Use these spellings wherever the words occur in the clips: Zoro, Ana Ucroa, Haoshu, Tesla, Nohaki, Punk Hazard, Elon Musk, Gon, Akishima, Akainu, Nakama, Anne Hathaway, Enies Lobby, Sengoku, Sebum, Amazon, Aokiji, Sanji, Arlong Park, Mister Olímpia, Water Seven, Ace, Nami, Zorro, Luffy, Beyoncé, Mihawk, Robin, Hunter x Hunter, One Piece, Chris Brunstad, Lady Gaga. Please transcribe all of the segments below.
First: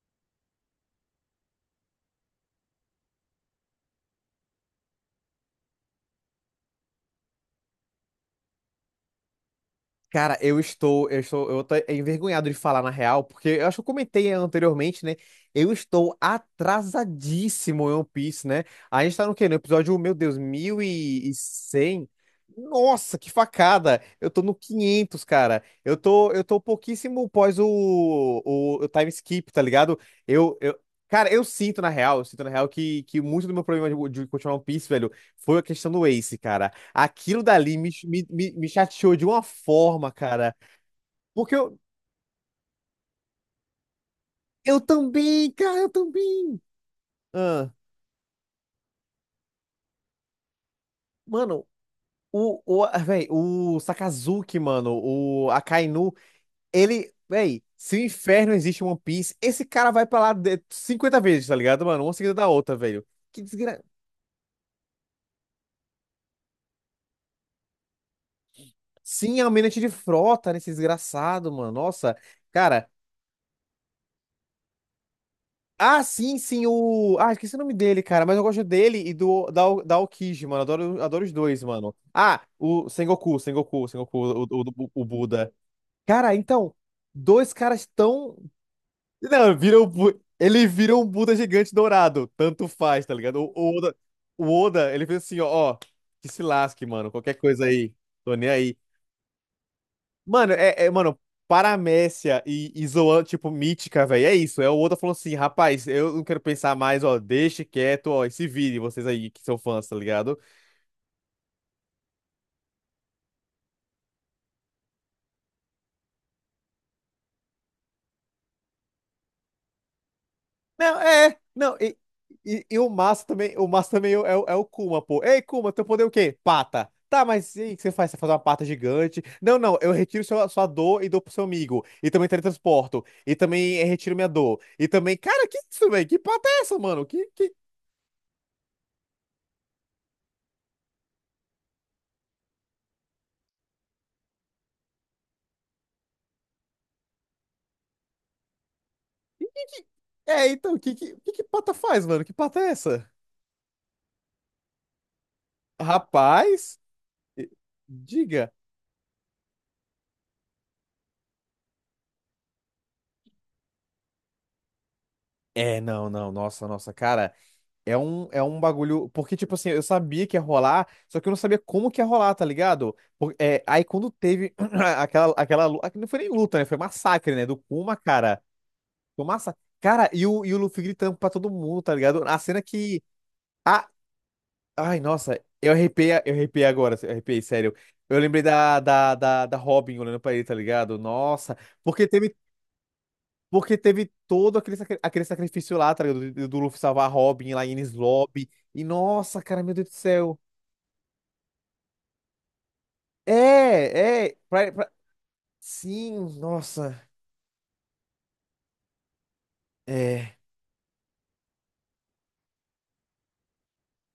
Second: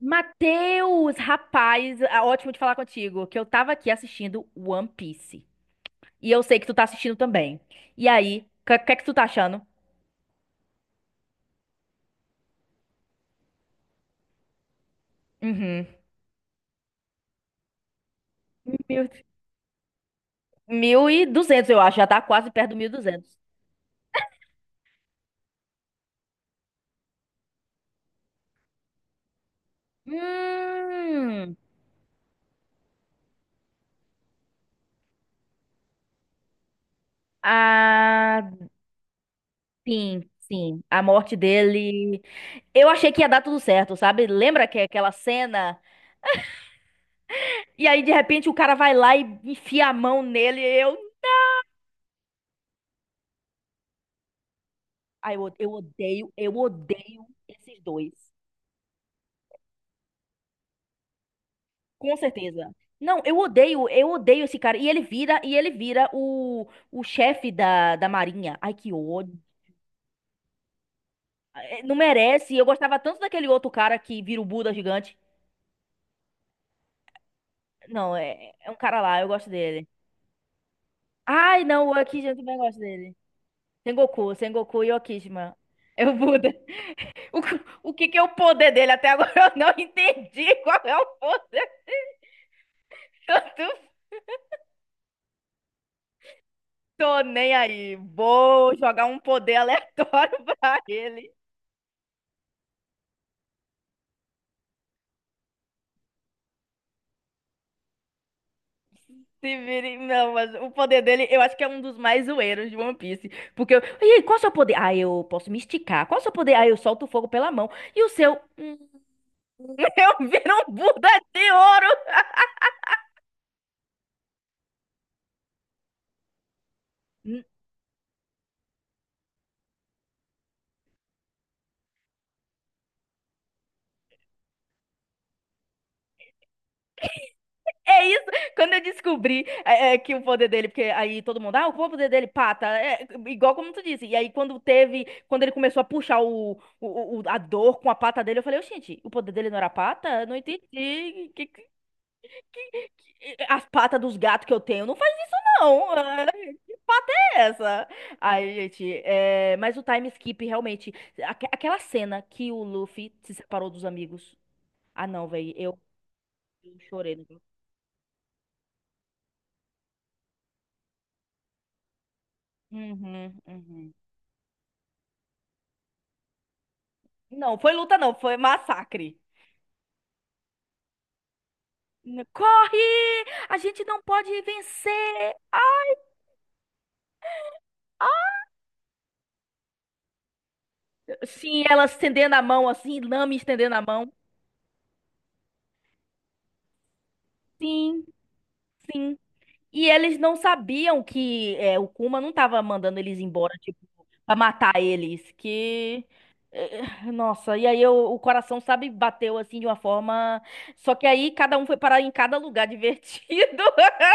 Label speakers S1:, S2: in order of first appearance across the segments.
S1: Matheus, rapaz, ah, ótimo de falar contigo, que eu tava aqui assistindo One Piece. E eu sei que tu tá assistindo também. E aí, o que, que é que tu tá achando?
S2: Cara, eu tô envergonhado de falar na real, porque eu acho que eu comentei anteriormente, né? Eu
S1: Uhum.
S2: estou atrasadíssimo em One Piece, né? A
S1: Mil,
S2: gente tá no quê? No episódio, meu Deus, mil
S1: mil e
S2: e
S1: duzentos, eu acho, já
S2: cem?
S1: tá quase perto do
S2: Nossa, que
S1: 1.200.
S2: facada! Eu tô no 500, cara. Eu tô pouquíssimo pós o time skip, tá ligado? Eu, eu, cara, eu
S1: Hum,
S2: sinto na real, eu sinto na real que muito do meu problema de continuar One Piece, velho, foi a questão do Ace, cara. Aquilo dali me, me,
S1: ah,
S2: me, me chateou de uma forma,
S1: sim,
S2: cara.
S1: sim, a morte
S2: Porque eu,
S1: dele. Eu achei que ia dar tudo certo, sabe? Lembra que
S2: eu
S1: aquela
S2: também, cara,
S1: cena?
S2: eu também. Ah,
S1: E aí, de repente, o cara vai lá e enfia a mão nele. Eu,
S2: mano, ah, véi, o Sakazuki, mano,
S1: ai,
S2: o
S1: eu
S2: Akainu,
S1: odeio, eu
S2: ele,
S1: odeio
S2: véi,
S1: esses
S2: se o
S1: dois.
S2: inferno existe em One Piece, esse cara vai pra lá de- 50 vezes, tá ligado, mano? Uma
S1: Com
S2: seguida da
S1: certeza.
S2: outra, velho.
S1: Não,
S2: Que desgra...
S1: eu odeio esse cara. E ele vira o chefe da Marinha. Ai, que ódio.
S2: Sim, é um almirante de frota, né, esse desgraçado, mano.
S1: É, não
S2: Nossa,
S1: merece. Eu
S2: cara.
S1: gostava tanto daquele outro cara que vira o Buda gigante.
S2: Ah, sim, sim, o. Ah, esqueci o nome dele,
S1: Não,
S2: cara, mas eu
S1: é,
S2: gosto
S1: é um
S2: dele
S1: cara
S2: e
S1: lá, eu
S2: do
S1: gosto
S2: da,
S1: dele.
S2: da Aokiji, mano. Adoro, adoro os dois,
S1: Ai, não, o
S2: mano.
S1: Akishima eu
S2: Ah,
S1: também gosto
S2: o
S1: dele.
S2: Sengoku,
S1: Sengoku,
S2: o, o,
S1: Sengoku
S2: o-
S1: e
S2: o Buda.
S1: Okishima. É o
S2: Cara,
S1: Buda.
S2: então,
S1: O,
S2: dois
S1: que-
S2: caras
S1: o que que é o
S2: tão.
S1: poder dele? Até agora eu
S2: Não,
S1: não
S2: viram.
S1: entendi
S2: Ele
S1: qual é
S2: virou
S1: o
S2: um Buda
S1: poder.
S2: gigante dourado. Tanto faz, tá
S1: Eu
S2: ligado? O, o
S1: não
S2: Oda, o Oda, ele fez assim, ó, que se lasque, mano.
S1: tô
S2: Qualquer
S1: nem
S2: coisa aí.
S1: aí.
S2: Tô nem
S1: Vou
S2: aí.
S1: jogar um poder aleatório
S2: Mano,
S1: pra
S2: mano,
S1: ele.
S2: paramécia e zoando, tipo, mítica, velho. É isso. É o outro falando assim, rapaz, eu não quero pensar mais, ó, deixe quieto, ó, e se virem vocês aí que
S1: Se
S2: são fãs, tá
S1: vire- Não,
S2: ligado?
S1: mas o poder dele, eu acho que é um dos mais zoeiros de One Piece. Porque eu. E aí, qual é o seu poder? Ah, eu posso me esticar. Qual é o seu poder? Ah, eu solto o fogo pela mão. E o seu. Eu viro um
S2: Não,
S1: Buda
S2: é,
S1: de
S2: não,
S1: ouro!
S2: e, e, e o Massa também é o Kuma, pô. Ei, Kuma, teu poder é o quê? Pata. Tá,
S1: Hum,
S2: mas e aí, o que você faz? Você faz uma pata gigante? Não, não, eu retiro sua dor e dou pro seu amigo. E também teletransporto. E também retiro minha dor. E também, cara, que isso, velho? Que pata é essa, mano? Que
S1: É isso. Quando eu descobri que o poder dele, porque aí todo mundo, ah, qual é o poder dele? Pata. É, igual como tu disse. E aí, quando teve. Quando ele começou a puxar a dor com a pata dele, eu falei, gente, o poder dele não era pata? Eu não
S2: É,
S1: entendi.
S2: então, que que
S1: Que- que-
S2: pata faz, mano? Que pata é essa?
S1: As patas dos gatos que eu tenho não. Não, que
S2: Rapaz,
S1: pata é
S2: e-
S1: essa?
S2: diga.
S1: Aí, gente, mas o time skip realmente. Aquela cena que o Luffy se separou dos amigos. Ah, não, velho, eu,
S2: É, não, não, nossa,
S1: eu
S2: nossa,
S1: chorei, né?
S2: cara, é um bagulho. Porque, tipo assim, eu sabia que ia rolar, só que eu não sabia como que ia rolar, tá ligado?
S1: Uhum,
S2: É, aí
S1: uhum.
S2: quando teve aquela. Não foi nem luta, né? Foi massacre, né? Do
S1: Não, foi
S2: Kuma,
S1: luta, não, foi
S2: cara.
S1: massacre.
S2: Foi massa. Cara, e o Luffy gritando pra todo mundo, tá ligado? A cena que.
S1: Corre! A gente
S2: A
S1: não pode
S2: Ai,
S1: vencer!
S2: nossa,
S1: Ah,
S2: eu arrepiei agora, eu arrepiei, sério. Eu
S1: ah.
S2: lembrei da Robin olhando pra ele, tá ligado? Nossa,
S1: Sim, ela
S2: porque
S1: estendendo
S2: teve,
S1: a mão assim, Nami estendendo
S2: porque
S1: a
S2: teve
S1: mão.
S2: todo aquele sacrifício lá, tá ligado? Do Luffy salvar a Robin lá em Enies
S1: Sim,
S2: Lobby. E
S1: sim.
S2: nossa, cara, meu
S1: E
S2: Deus do
S1: eles não
S2: céu.
S1: sabiam que o Kuma não tava mandando eles embora, tipo,
S2: É,
S1: pra
S2: é, pra-
S1: matar
S2: pra-
S1: eles. Que.
S2: sim, nossa,
S1: Nossa, e aí o coração, sabe, bateu assim de uma
S2: é.
S1: forma. Só que aí cada um foi parar em cada lugar divertido.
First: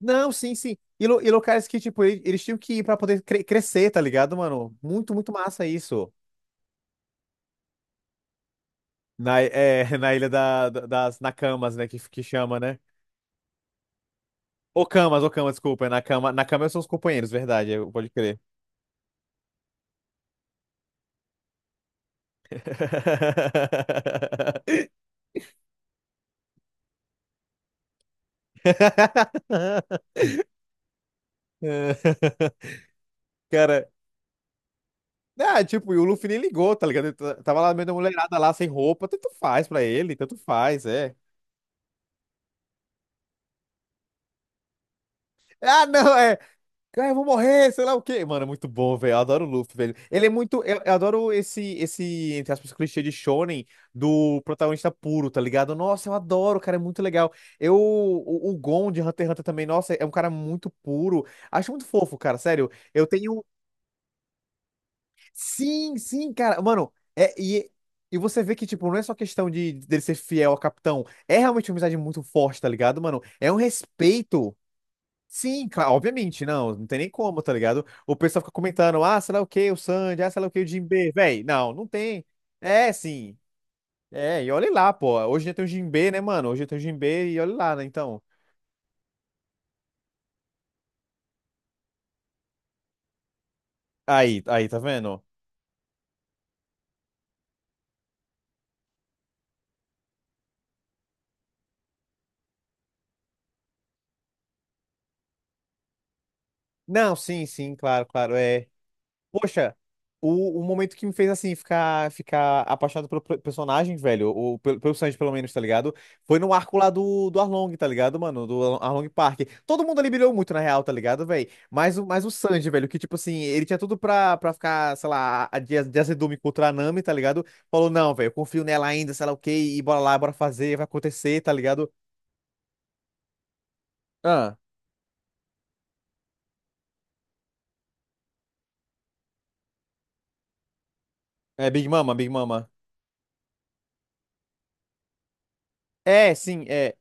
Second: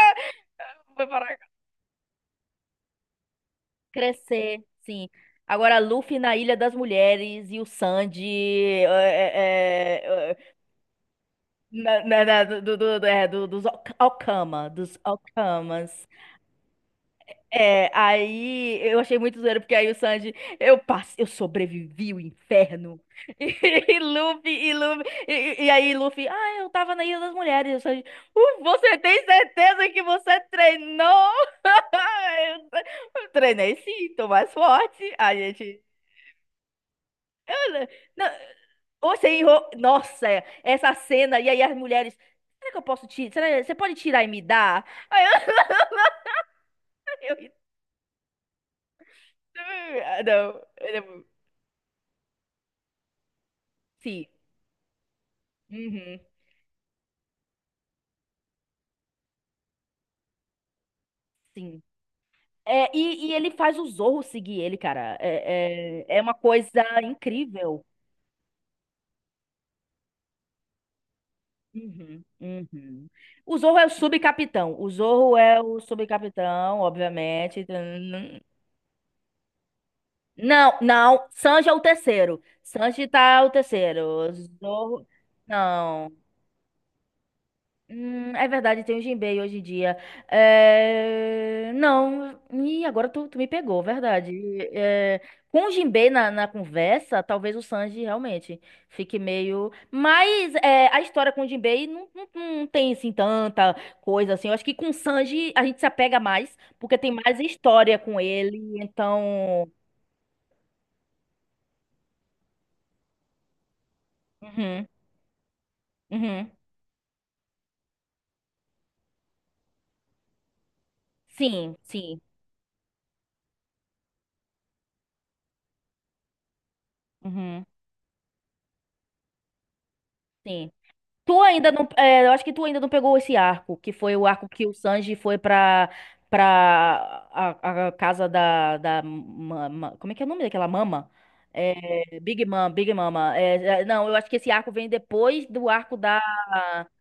S2: Não, sim, sim. E,
S1: Foi
S2: lu- e
S1: parar.
S2: locais que, tipo, eles tinham que ir pra poder crescer, tá ligado,
S1: Crescer,
S2: mano?
S1: sim.
S2: Muito, muito massa
S1: Agora,
S2: isso.
S1: Luffy na Ilha das Mulheres e o Sanji eh,
S2: É,
S1: eh,
S2: na ilha
S1: eh, eh,
S2: das Nakamas, né, que, que chama, né?
S1: dos Okama, dos
S2: Ô, Camas, desculpa. É na
S1: Okamas.
S2: cama, na cama são os companheiros, verdade,
S1: É,
S2: pode crer.
S1: aí eu achei muito zoeiro, porque aí o Sanji, eu sobrevivi o inferno. E, Luffy, e Luffy, e, e aí Luffy, ah, eu tava na Ilha das Mulheres. E o Sanji: "Você tem certeza que você treinou?"
S2: É,
S1: Eu treinei
S2: cara,
S1: sim, tô mais forte. A
S2: ah,
S1: gente.
S2: tipo, e o Luffy nem ligou, tá ligado? Ele tava lá meio
S1: "Olha,
S2: da
S1: não,
S2: mulherada lá, sem roupa,
S1: você
S2: tanto faz
S1: enrolou."
S2: pra ele,
S1: Nossa,
S2: tanto faz,
S1: essa
S2: é.
S1: cena, e aí as mulheres, será que eu posso tirar? Será, você pode tirar e me dar? Aí
S2: Ah, não, é. Cara, eu vou
S1: eu, eu,
S2: morrer, sei lá o quê. Mano, é muito bom, velho. Eu adoro o Luffy, velho.
S1: ah,
S2: Ele é
S1: não,
S2: muito. Eu,
S1: eu
S2: eu
S1: é mu-
S2: adoro esse, entre aspas, clichê de shonen
S1: sim.
S2: do protagonista puro, tá ligado? Nossa, eu
S1: Uhum.
S2: adoro, cara, é muito legal. Eu. O Gon de Hunter x Hunter também, nossa, é um cara muito puro. Acho
S1: Sim.
S2: muito fofo, cara, sério.
S1: É,
S2: Eu
S1: e
S2: tenho.
S1: ele faz o Zorro seguir ele, cara.
S2: Sim,
S1: É
S2: sim,
S1: uma
S2: cara.
S1: coisa
S2: Mano, é. E,
S1: incrível.
S2: e você vê que, tipo, não é só questão de dele ser fiel ao capitão. É realmente uma amizade muito
S1: Uhum,
S2: forte, tá ligado,
S1: uhum.
S2: mano? É
S1: O
S2: um
S1: Zorro é o
S2: respeito.
S1: subcapitão. O Zorro é
S2: Sim,
S1: o
S2: claro, obviamente, não,
S1: subcapitão,
S2: não tem nem como, tá
S1: obviamente.
S2: ligado? O pessoal fica comentando, ah, sei lá o que, o Sandy, ah, sei lá o que, o
S1: Não,
S2: Jinbe.
S1: não.
S2: Véi,
S1: Sanji é
S2: não,
S1: o
S2: não tem.
S1: terceiro.
S2: É,
S1: Sanji
S2: sim.
S1: tá o terceiro.
S2: É, e olha lá,
S1: Zorro.
S2: pô. Hoje já tem o Jinbe,
S1: Não.
S2: né, mano? Hoje já tem o Jinbe e olha lá, né, então.
S1: É verdade, tem o Jinbei hoje em dia. É, não, e agora tu me pegou, verdade.
S2: Aí, aí, tá
S1: É,
S2: vendo?
S1: com o Jinbei na conversa, talvez o Sanji realmente fique meio. Mas a história com o Jinbei não, não, não tem assim tanta coisa assim. Eu acho que com o Sanji a gente se apega mais, porque tem
S2: Não,
S1: mais
S2: sim, sim,
S1: história
S2: claro,
S1: com
S2: claro,
S1: ele.
S2: é.
S1: Então.
S2: Poxa, o momento que me fez assim ficar apaixonado pelo personagem, velho, ou pelo,
S1: Uhum,
S2: pelo Sanji pelo menos, tá ligado? Foi
S1: uhum.
S2: no arco lá do Arlong, tá ligado, mano? Do Arlong Park. Todo mundo ali brilhou muito, na real, tá ligado, velho?
S1: Sim,
S2: Mas,
S1: sim.
S2: mas o Sanji, velho, que tipo assim, ele tinha tudo pra ficar, sei lá, de azedume contra a Nami, tá ligado?
S1: Uhum,
S2: Falou, não, velho, eu confio nela ainda, sei lá o quê, e bora lá, bora
S1: sim.
S2: fazer, vai
S1: Tu
S2: acontecer, tá
S1: ainda não,
S2: ligado?
S1: é, eu acho que tu ainda não pegou esse arco, que foi o arco
S2: Ah,
S1: que o Sanji foi pra a casa da mama, como é que é o nome daquela mama?
S2: é Big Mama,
S1: É,
S2: Big
S1: Big Mama,
S2: Mama.
S1: Big Mama. É, não, eu acho que esse arco vem depois do arco
S2: É, sim, é.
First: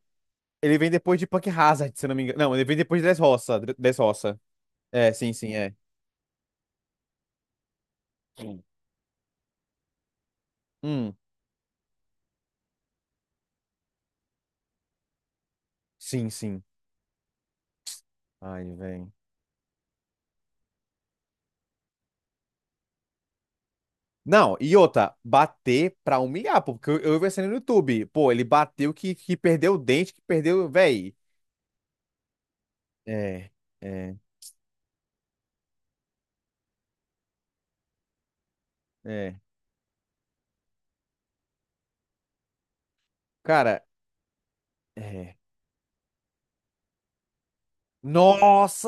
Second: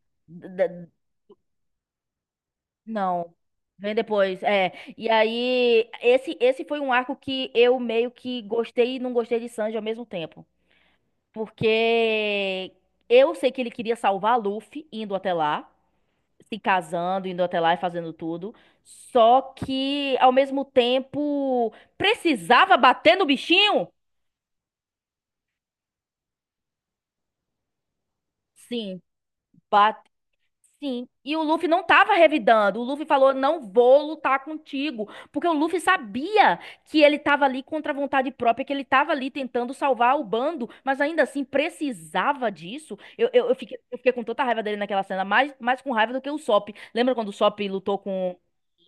S2: Ele
S1: da-
S2: vem depois de Punk Hazard, se não me engano. Não, ele vem depois de
S1: não,
S2: Dressrosa,
S1: vem
S2: Dressrosa.
S1: depois, é. E
S2: É.
S1: aí, esse foi um arco que eu meio que
S2: Sim.
S1: gostei e não gostei de Sanji ao mesmo tempo.
S2: Hum,
S1: Porque eu sei que ele queria salvar Luffy indo até lá.
S2: sim,
S1: Se
S2: sim.
S1: casando, indo até lá e fazendo tudo.
S2: Ai, velho.
S1: Só que, ao mesmo tempo, precisava bater no bichinho?
S2: Não, e outra, bater pra humilhar, pô, porque eu vi essa no YouTube. Pô, ele bateu
S1: Sim,
S2: que perdeu o
S1: bate.
S2: dente, que perdeu,
S1: Sim.
S2: velho.
S1: E o Luffy não tava revidando. O Luffy falou:
S2: É,
S1: não vou
S2: é,
S1: lutar contigo. Porque o Luffy sabia que ele tava ali contra a vontade própria, que ele tava ali
S2: é.
S1: tentando salvar o bando, mas ainda assim precisava disso. Eu, eu, eu fiquei,
S2: Cara,
S1: eu fiquei com tanta raiva dele naquela cena,
S2: é.
S1: mais, mais com raiva do que o Sop. Lembra quando o Sop lutou com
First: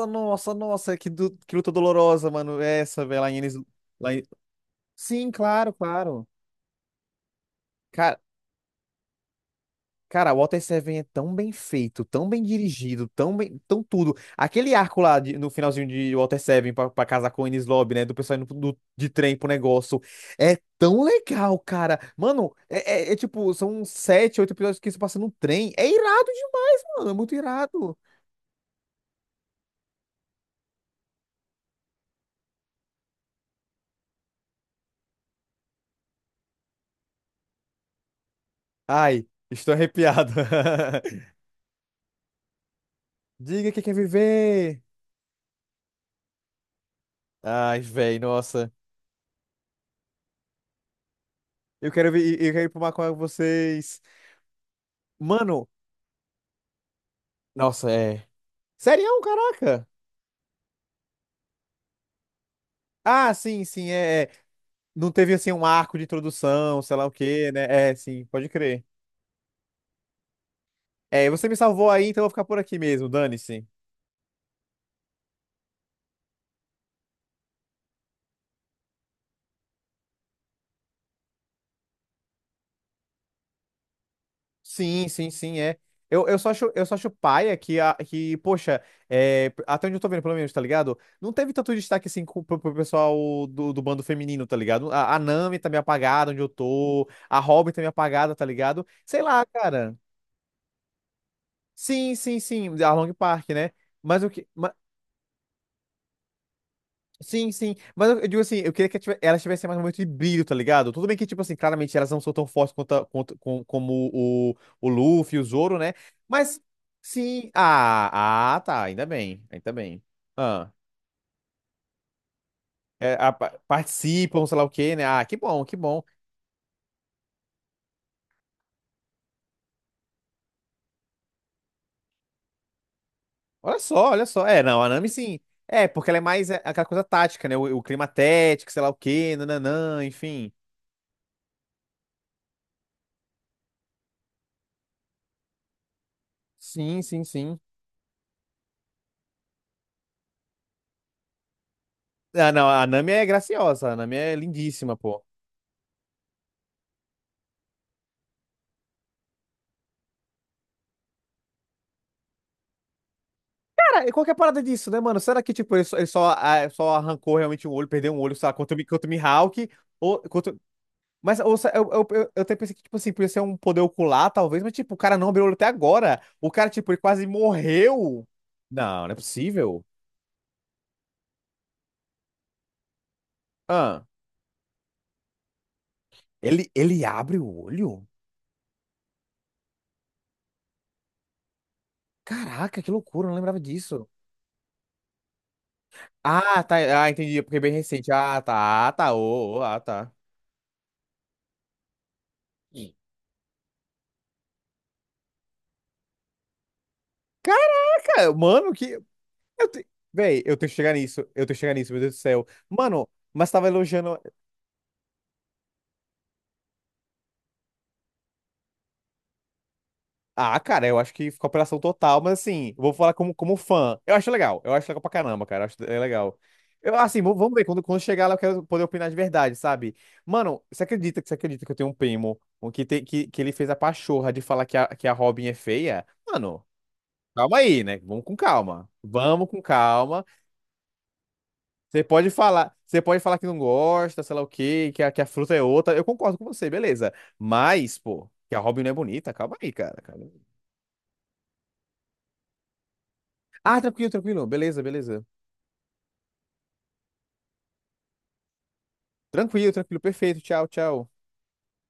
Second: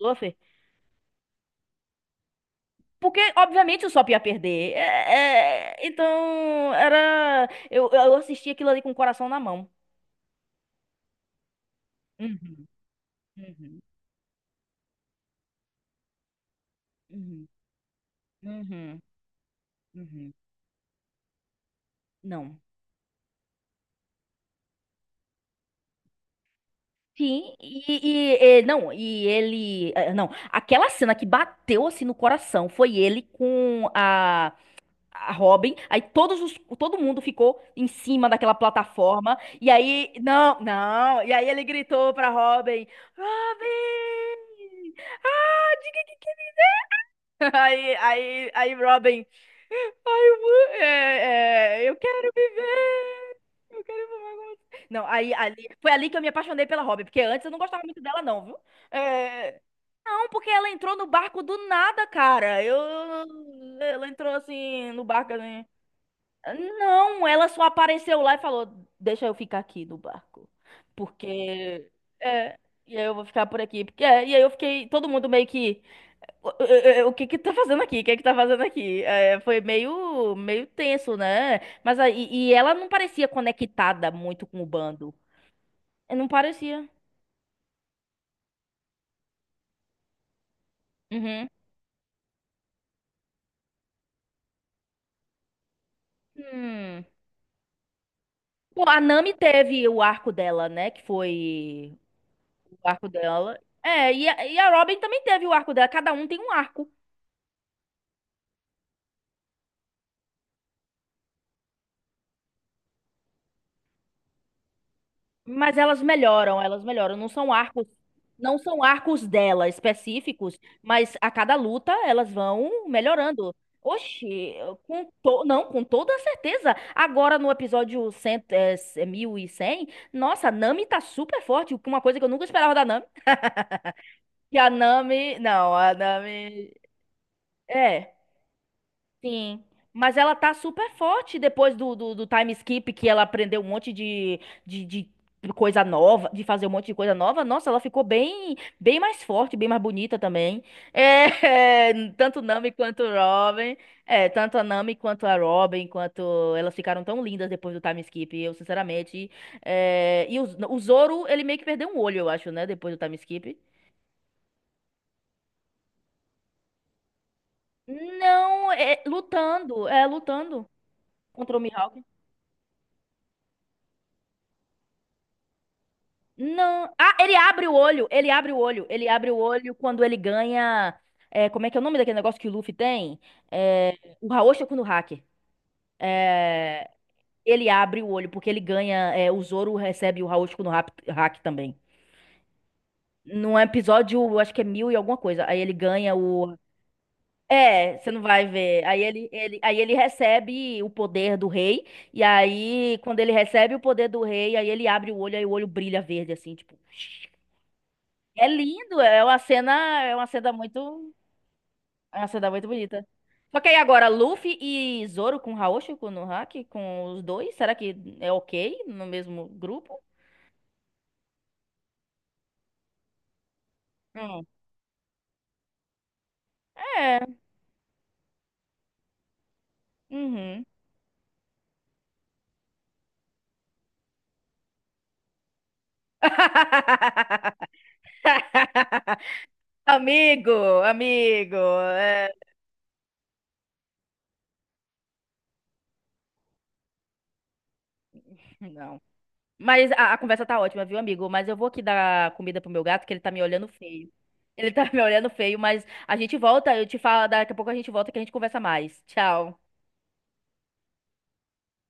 S1: o Luffy?
S2: nossa, nossa, que luta dolorosa, mano. Essa,
S1: Porque,
S2: velho, lá em Enes.
S1: obviamente, o Sop
S2: Lá
S1: ia
S2: em...
S1: perder.
S2: Sim, claro,
S1: É,
S2: claro.
S1: então, era. Eu
S2: Cara,
S1: assisti aquilo ali com o coração na mão.
S2: O Water Seven é tão bem feito, tão bem
S1: Uhum,
S2: dirigido, tão bem, tão
S1: uhum,
S2: tudo. Aquele arco lá no finalzinho de Water Seven pra casar com o
S1: uhum,
S2: Enies Lobby, né? Do pessoal indo pro- do-
S1: uhum,
S2: de trem pro negócio.
S1: uhum.
S2: É tão legal, cara. Mano,
S1: Não.
S2: é tipo, são sete, oito episódios que se passa no trem. É irado demais, mano. É muito
S1: Sim,
S2: irado.
S1: não, e ele. Não, aquela cena que bateu assim no coração foi ele com a Robin. Aí todo mundo ficou em cima daquela
S2: Ai,
S1: plataforma. E
S2: estou
S1: aí.
S2: arrepiado.
S1: Não, não. E aí ele gritou pra Robin:
S2: Diga que quer viver.
S1: Robin! Ah, diga que.
S2: Ai,
S1: Aí,
S2: véi,
S1: aí,
S2: nossa.
S1: aí, Robin. Ai,
S2: Eu
S1: eu
S2: quero,
S1: quero
S2: vi- eu quero ir pro mar com
S1: viver. Eu
S2: vocês.
S1: quero voar com você. Não, aí, ali,
S2: Mano,
S1: foi ali que eu me apaixonei pela Robin, porque antes eu não gostava
S2: nossa,
S1: muito dela,
S2: é.
S1: não, viu?
S2: Serião,
S1: É,
S2: caraca.
S1: não, porque ela entrou no barco do nada, cara. Eu,
S2: Ah, sim, sim,
S1: ela
S2: é. É.
S1: entrou assim no
S2: Não
S1: barco
S2: teve assim
S1: assim.
S2: um arco de introdução, sei lá o
S1: Não, ela
S2: quê,
S1: só
S2: né? É,
S1: apareceu
S2: sim,
S1: lá e
S2: pode
S1: falou:
S2: crer.
S1: deixa eu ficar aqui no barco.
S2: É, você me
S1: Porque.
S2: salvou aí, então eu vou ficar
S1: É,
S2: por aqui
S1: e aí
S2: mesmo,
S1: eu vou ficar por
S2: dane-se.
S1: aqui. Porque, e aí eu fiquei. Todo mundo meio que. O que que tá fazendo aqui? O que é que tá fazendo aqui? É, foi meio, meio tenso, né? Mas aí, e ela não parecia conectada muito com o
S2: Sim,
S1: bando.
S2: sim, sim, é.
S1: É,
S2: Eu,
S1: não
S2: eu só acho, eu
S1: parecia.
S2: só acho paia que poxa, é, até onde eu tô vendo, pelo menos, tá ligado? Não
S1: Uhum.
S2: teve tanto destaque assim pro pessoal do bando feminino, tá ligado? A Nami tá meio apagada onde eu
S1: Hum.
S2: tô, a Robin tá meio apagada, tá
S1: Pô,
S2: ligado?
S1: a
S2: Sei
S1: Nami
S2: lá,
S1: teve
S2: cara.
S1: o arco dela, né? Que foi
S2: Sim, sim, sim,
S1: o
S2: a
S1: arco
S2: Long Park,
S1: dela.
S2: né?
S1: É,
S2: Mas
S1: e
S2: o
S1: a,
S2: que.
S1: e a Robin também teve o arco dela. Cada um tem um arco.
S2: Sim, sim. Mas eu digo assim, eu queria que elas tivessem mais um momento de brilho, tá ligado? Tudo bem que, tipo assim, claramente elas não são tão fortes quanto, a- quanto- com- como o Luffy, e o
S1: Mas
S2: Zoro, né?
S1: elas melhoram,
S2: Mas
S1: elas melhoram. Não
S2: sim.
S1: são arcos,
S2: Ah,
S1: não
S2: ah,
S1: são
S2: tá. Ainda
S1: arcos
S2: bem.
S1: dela
S2: Ainda bem.
S1: específicos,
S2: Ah,
S1: mas a cada luta elas vão
S2: é,
S1: melhorando.
S2: participam,
S1: Oxi,
S2: sei lá o quê, né? Ah, que
S1: não,
S2: bom, que
S1: com
S2: bom.
S1: toda certeza. Agora no episódio 100, 1100, nossa, a Nami tá super forte, uma coisa que eu nunca esperava da Nami.
S2: Olha só, olha só.
S1: Que
S2: É,
S1: a
S2: não, a Nami
S1: Nami,
S2: sim.
S1: não,
S2: É,
S1: a
S2: porque ela é mais é,
S1: Nami,
S2: aquela coisa tática, né? O clima
S1: é.
S2: tético, sei lá o quê,
S1: Sim,
S2: nananã,
S1: mas ela
S2: enfim.
S1: tá super forte depois do time skip que ela aprendeu um monte de coisa nova, de fazer um monte de
S2: Sim,
S1: coisa
S2: sim,
S1: nova.
S2: sim.
S1: Nossa, ela ficou bem bem mais forte, bem mais bonita também. É,
S2: Ah, não, a Nami é graciosa, a Nami é
S1: Tanto a Nami
S2: lindíssima, pô.
S1: quanto a Robin, quanto elas ficaram tão lindas depois do time skip. Eu, sinceramente, e o Zoro, ele meio que perdeu um olho, eu acho, né, depois do time skip.
S2: Cara, e qual que é a parada disso, né, mano? Será que, tipo, ele só arrancou realmente um olho, perdeu um olho, sei lá,
S1: Não,
S2: contra, o Mi- contra o Mihawk?
S1: é
S2: Ou, contra...
S1: lutando
S2: Mas
S1: contra
S2: ou,
S1: o
S2: se-
S1: Mihawk.
S2: eu até pensei que, tipo assim, podia ser um poder ocular, talvez, mas, tipo, o cara não abriu o olho até agora. O cara, tipo,
S1: Não.
S2: ele
S1: Ah,
S2: quase
S1: ele abre o olho.
S2: morreu.
S1: Ele abre o olho.
S2: Não,
S1: Ele
S2: não é
S1: abre o olho
S2: possível.
S1: quando ele ganha. Como é que é o nome daquele negócio que o Luffy tem? É,
S2: Ah,
S1: o Raoshi no hack.
S2: ele,
S1: É,
S2: ele abre o
S1: ele abre
S2: olho?
S1: o olho porque ele ganha. É, o Zoro recebe o Raoshi no hack também.
S2: Caraca, que loucura, eu não
S1: Num
S2: lembrava disso.
S1: episódio, eu acho que é mil e alguma coisa. Aí ele ganha o.
S2: Ah, tá, ah, entendi, porque é bem
S1: É, você
S2: recente.
S1: não
S2: Ah,
S1: vai ver.
S2: tá, ah,
S1: Aí
S2: tá,
S1: ele,
S2: ô,
S1: ele,
S2: ô,
S1: aí
S2: ah,
S1: ele
S2: tá.
S1: recebe o poder do rei. E aí, quando ele recebe o poder do rei, aí ele abre o olho, aí o olho brilha verde, assim, tipo.
S2: Caraca,
S1: É
S2: mano, que.
S1: lindo,
S2: Eu te...
S1: é uma
S2: Véi,
S1: cena
S2: eu tenho que
S1: muito,
S2: chegar nisso. Eu tenho que chegar nisso, meu Deus do
S1: é uma
S2: céu.
S1: cena muito bonita.
S2: Mano, mas
S1: Só
S2: tava
S1: que aí agora,
S2: elogiando.
S1: Luffy e Zoro com Haoshu, com Nohaki, com os dois, será que é ok no mesmo grupo?
S2: Ah, cara, eu acho que ficou apelação total, mas assim, eu vou falar como fã. Eu acho
S1: Hum.
S2: legal. Eu acho legal pra caramba, cara. Eu acho é legal. Eu,
S1: É,
S2: assim, vamos ver. Quando chegar lá, eu quero poder opinar de verdade, sabe? Mano,
S1: uhum.
S2: você acredita que eu tenho um primo que ele fez a pachorra de falar que a Robin é feia? Mano, calma aí, né? Vamos com calma. Vamos com calma.
S1: Amigo, amigo,
S2: Você pode falar, você pode falar que não gosta, sei lá o quê, que a fruta é outra. Eu concordo com você, beleza. Mas, pô, que a Robin não é
S1: não.
S2: bonita, calma aí,
S1: Mas
S2: cara.
S1: a
S2: Calma aí.
S1: conversa tá ótima, viu, amigo? Mas eu vou aqui dar comida pro meu gato, que ele tá me olhando
S2: Ah, tranquilo,
S1: feio.
S2: tranquilo.
S1: Ele
S2: Beleza,
S1: tá me
S2: beleza.
S1: olhando feio, mas a gente volta, eu te falo, daqui a pouco a gente volta que a gente conversa mais. Tchau.
S2: Tranquilo, tranquilo, perfeito. Tchau, tchau.